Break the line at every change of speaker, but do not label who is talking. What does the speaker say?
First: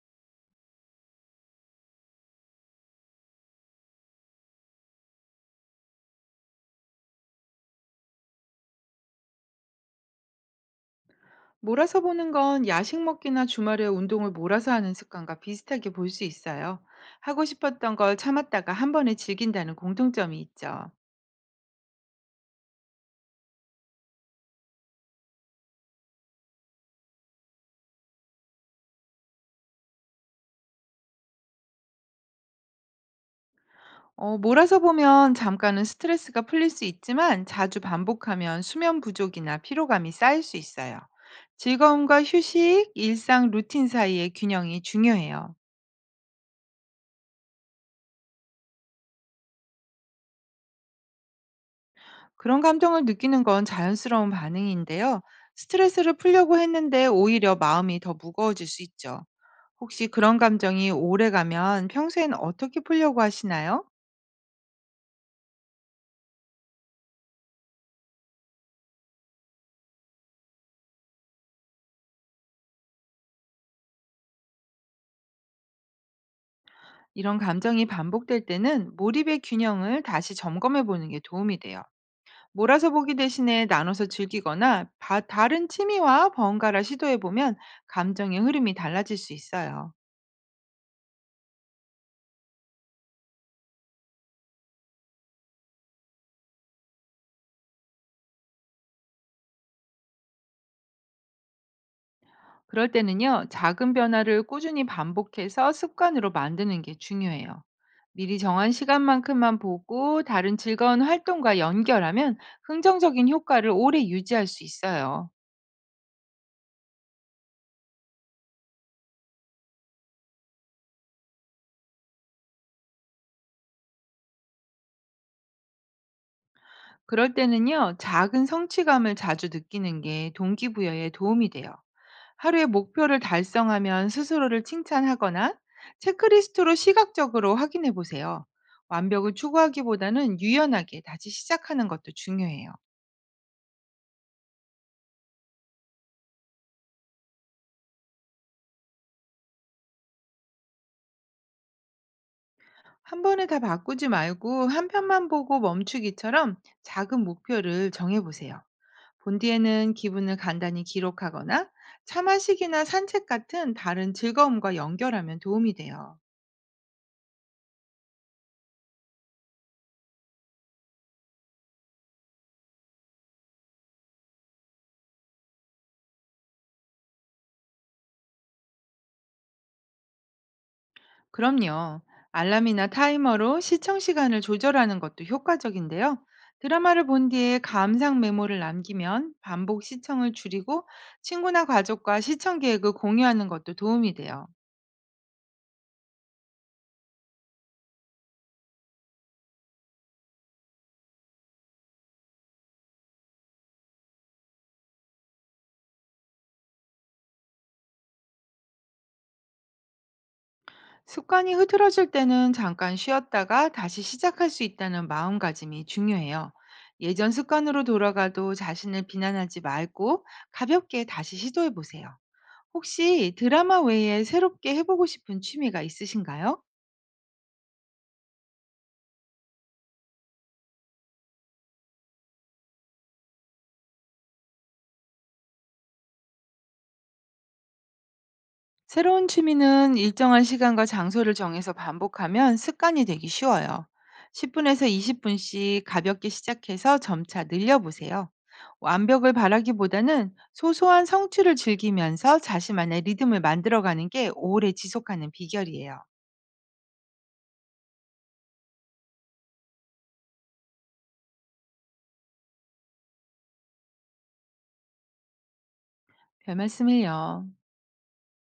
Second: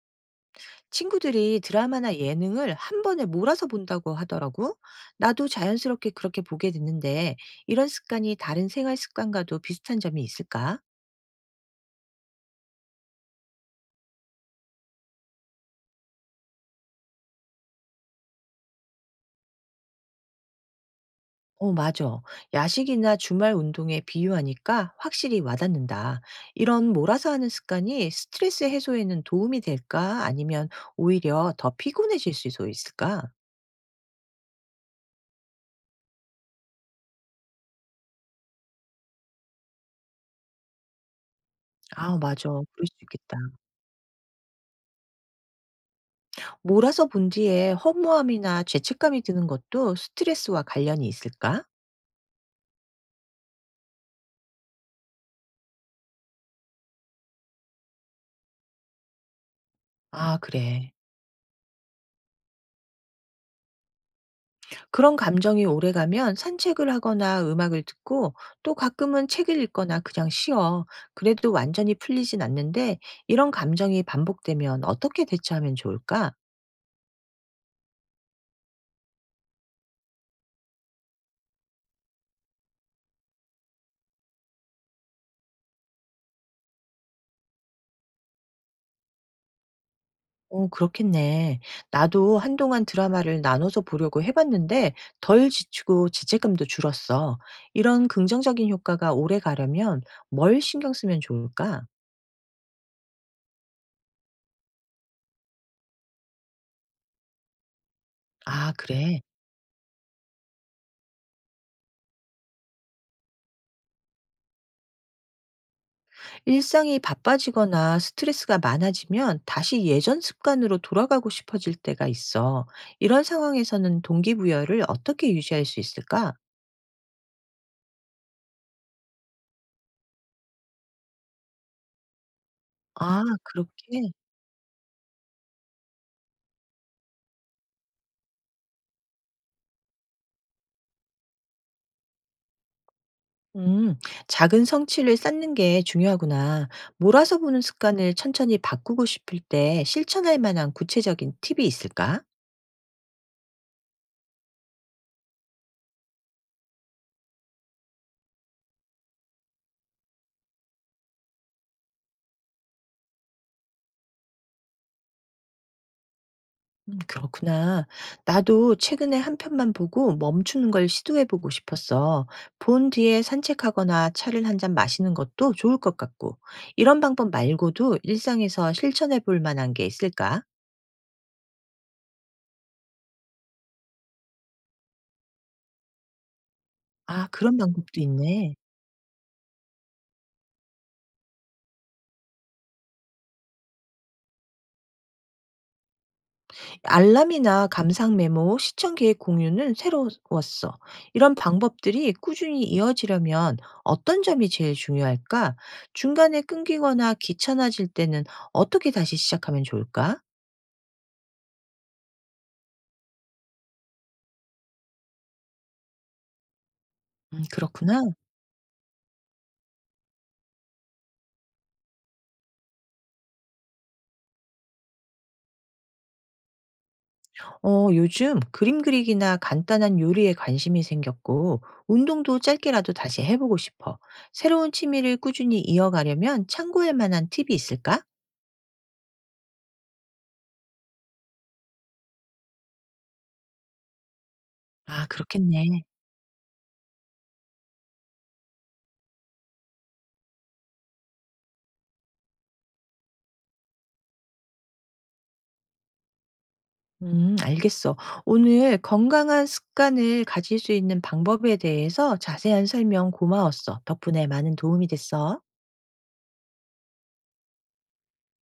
친구들이 드라마나 예능을 한 번에 몰아서 본다고 하더라고. 나도 자연스럽게 그렇게 보게 됐는데 이런 습관이 다른 생활 습관과도 비슷한 점이 있을까?
몰아서 보는 건 야식 먹기나 주말에 운동을 몰아서 하는 습관과 비슷하게 볼 수 있어요. 하고 싶었던 걸 참았다가 한 번에 즐긴다는 공통점이 있죠.
어, 맞아. 야식이나 주말 운동에 비유하니까 확실히 와닿는다. 이런 몰아서 하는 습관이 스트레스 해소에는 도움이 될까? 아니면 오히려 더 피곤해질 수도 있을까?
어, 몰아서 보면 잠깐은 스트레스가 풀릴 수 있지만 자주 반복하면 수면 부족이나 피로감이 쌓일 수 있어요.
아,
즐거움과
맞아. 그럴
휴식,
수 있겠다.
일상 루틴 사이의 균형이 중요해요.
몰아서 본 뒤에 허무함이나 죄책감이 드는 것도 스트레스와 관련이 있을까?
그런 감정을 느끼는 건 자연스러운 반응인데요. 스트레스를 풀려고 했는데 오히려 마음이 더 무거워질 수 있죠. 혹시 그런
아,
감정이
그래.
오래가면 평소엔 어떻게 풀려고 하시나요?
그런 감정이 오래가면 산책을 하거나 음악을 듣고 또 가끔은 책을 읽거나 그냥 쉬어. 그래도 완전히 풀리진 않는데 이런 감정이 반복되면 어떻게 대처하면 좋을까?
이런 감정이 반복될 때는 몰입의 균형을 다시 점검해 보는 게 도움이 돼요. 몰아서 보기 대신에 나눠서 즐기거나 다른 취미와 번갈아 시도해 보면 감정의 흐름이 달라질 수 있어요.
어, 그렇겠네. 나도 한동안 드라마를 나눠서 보려고 해봤는데 덜 지치고 죄책감도 줄었어. 이런 긍정적인 효과가 오래 가려면 뭘 신경 쓰면 좋을까?
그럴 때는요, 작은 변화를 꾸준히 반복해서 습관으로 만드는 게 중요해요. 미리 정한
아, 그래.
시간만큼만 보고 다른 즐거운 활동과 연결하면 긍정적인 효과를 오래 유지할 수 있어요.
일상이 바빠지거나 스트레스가 많아지면 다시 예전 습관으로 돌아가고 싶어질 때가 있어. 이런 상황에서는 동기부여를 어떻게 유지할 수 있을까?
그럴 때는요, 작은 성취감을 자주 느끼는 게 동기부여에 도움이 돼요. 하루의 목표를
아,
달성하면
그렇게.
스스로를 칭찬하거나 체크리스트로 시각적으로 확인해 보세요. 완벽을 추구하기보다는 유연하게 다시 시작하는 것도 중요해요.
음, 작은 성취를 쌓는 게 중요하구나. 몰아서 보는 습관을 천천히 바꾸고 싶을 때 실천할 만한 구체적인 팁이 있을까?
한 번에 다 바꾸지 말고 한 편만 보고 멈추기처럼 작은 목표를 정해 보세요. 본 뒤에는 기분을 간단히 기록하거나 차 마시기나 산책 같은 다른 즐거움과 연결하면 도움이 돼요.
그렇구나. 나도 최근에 한 편만 보고 멈추는 걸 시도해보고 싶었어. 본 뒤에 산책하거나 차를 한 잔 마시는 것도 좋을 것 같고. 이런 방법 말고도 일상에서 실천해볼 만한 게 있을까?
그럼요. 알람이나 타이머로 시청 시간을 조절하는 것도 효과적인데요. 드라마를 본
아, 그런
뒤에
방법도
감상
있네.
메모를 남기면 반복 시청을 줄이고 친구나 가족과 시청 계획을 공유하는 것도 도움이 돼요.
알람이나 감상 메모, 시청 계획 공유는 새로웠어. 이런 방법들이 꾸준히 이어지려면 어떤 점이 제일 중요할까? 중간에 끊기거나 귀찮아질 때는 어떻게 다시 시작하면 좋을까?
습관이 흐트러질 때는 잠깐 쉬었다가 다시 시작할 수 있다는 마음가짐이 중요해요. 예전 습관으로
그렇구나.
돌아가도 자신을 비난하지 말고 가볍게 다시 시도해 보세요. 혹시 드라마 외에 새롭게 해보고 싶은 취미가 있으신가요?
어, 요즘 그림 그리기나 간단한 요리에 관심이 생겼고, 운동도 짧게라도 다시 해보고 싶어. 새로운 취미를 꾸준히 이어가려면 참고할 만한 팁이 있을까?
새로운 취미는 일정한 시간과 장소를 정해서 반복하면 습관이 되기 쉬워요. 10분에서
아,
20분씩
그렇겠네.
가볍게 시작해서 점차 늘려보세요. 완벽을 바라기보다는 소소한 성취를 즐기면서 자신만의 리듬을 만들어가는 게 오래 지속하는 비결이에요.
알겠어. 오늘 건강한 습관을 가질 수 있는 방법에 대해서 자세한 설명 고마웠어. 덕분에 많은 도움이 됐어.
별 말씀을요.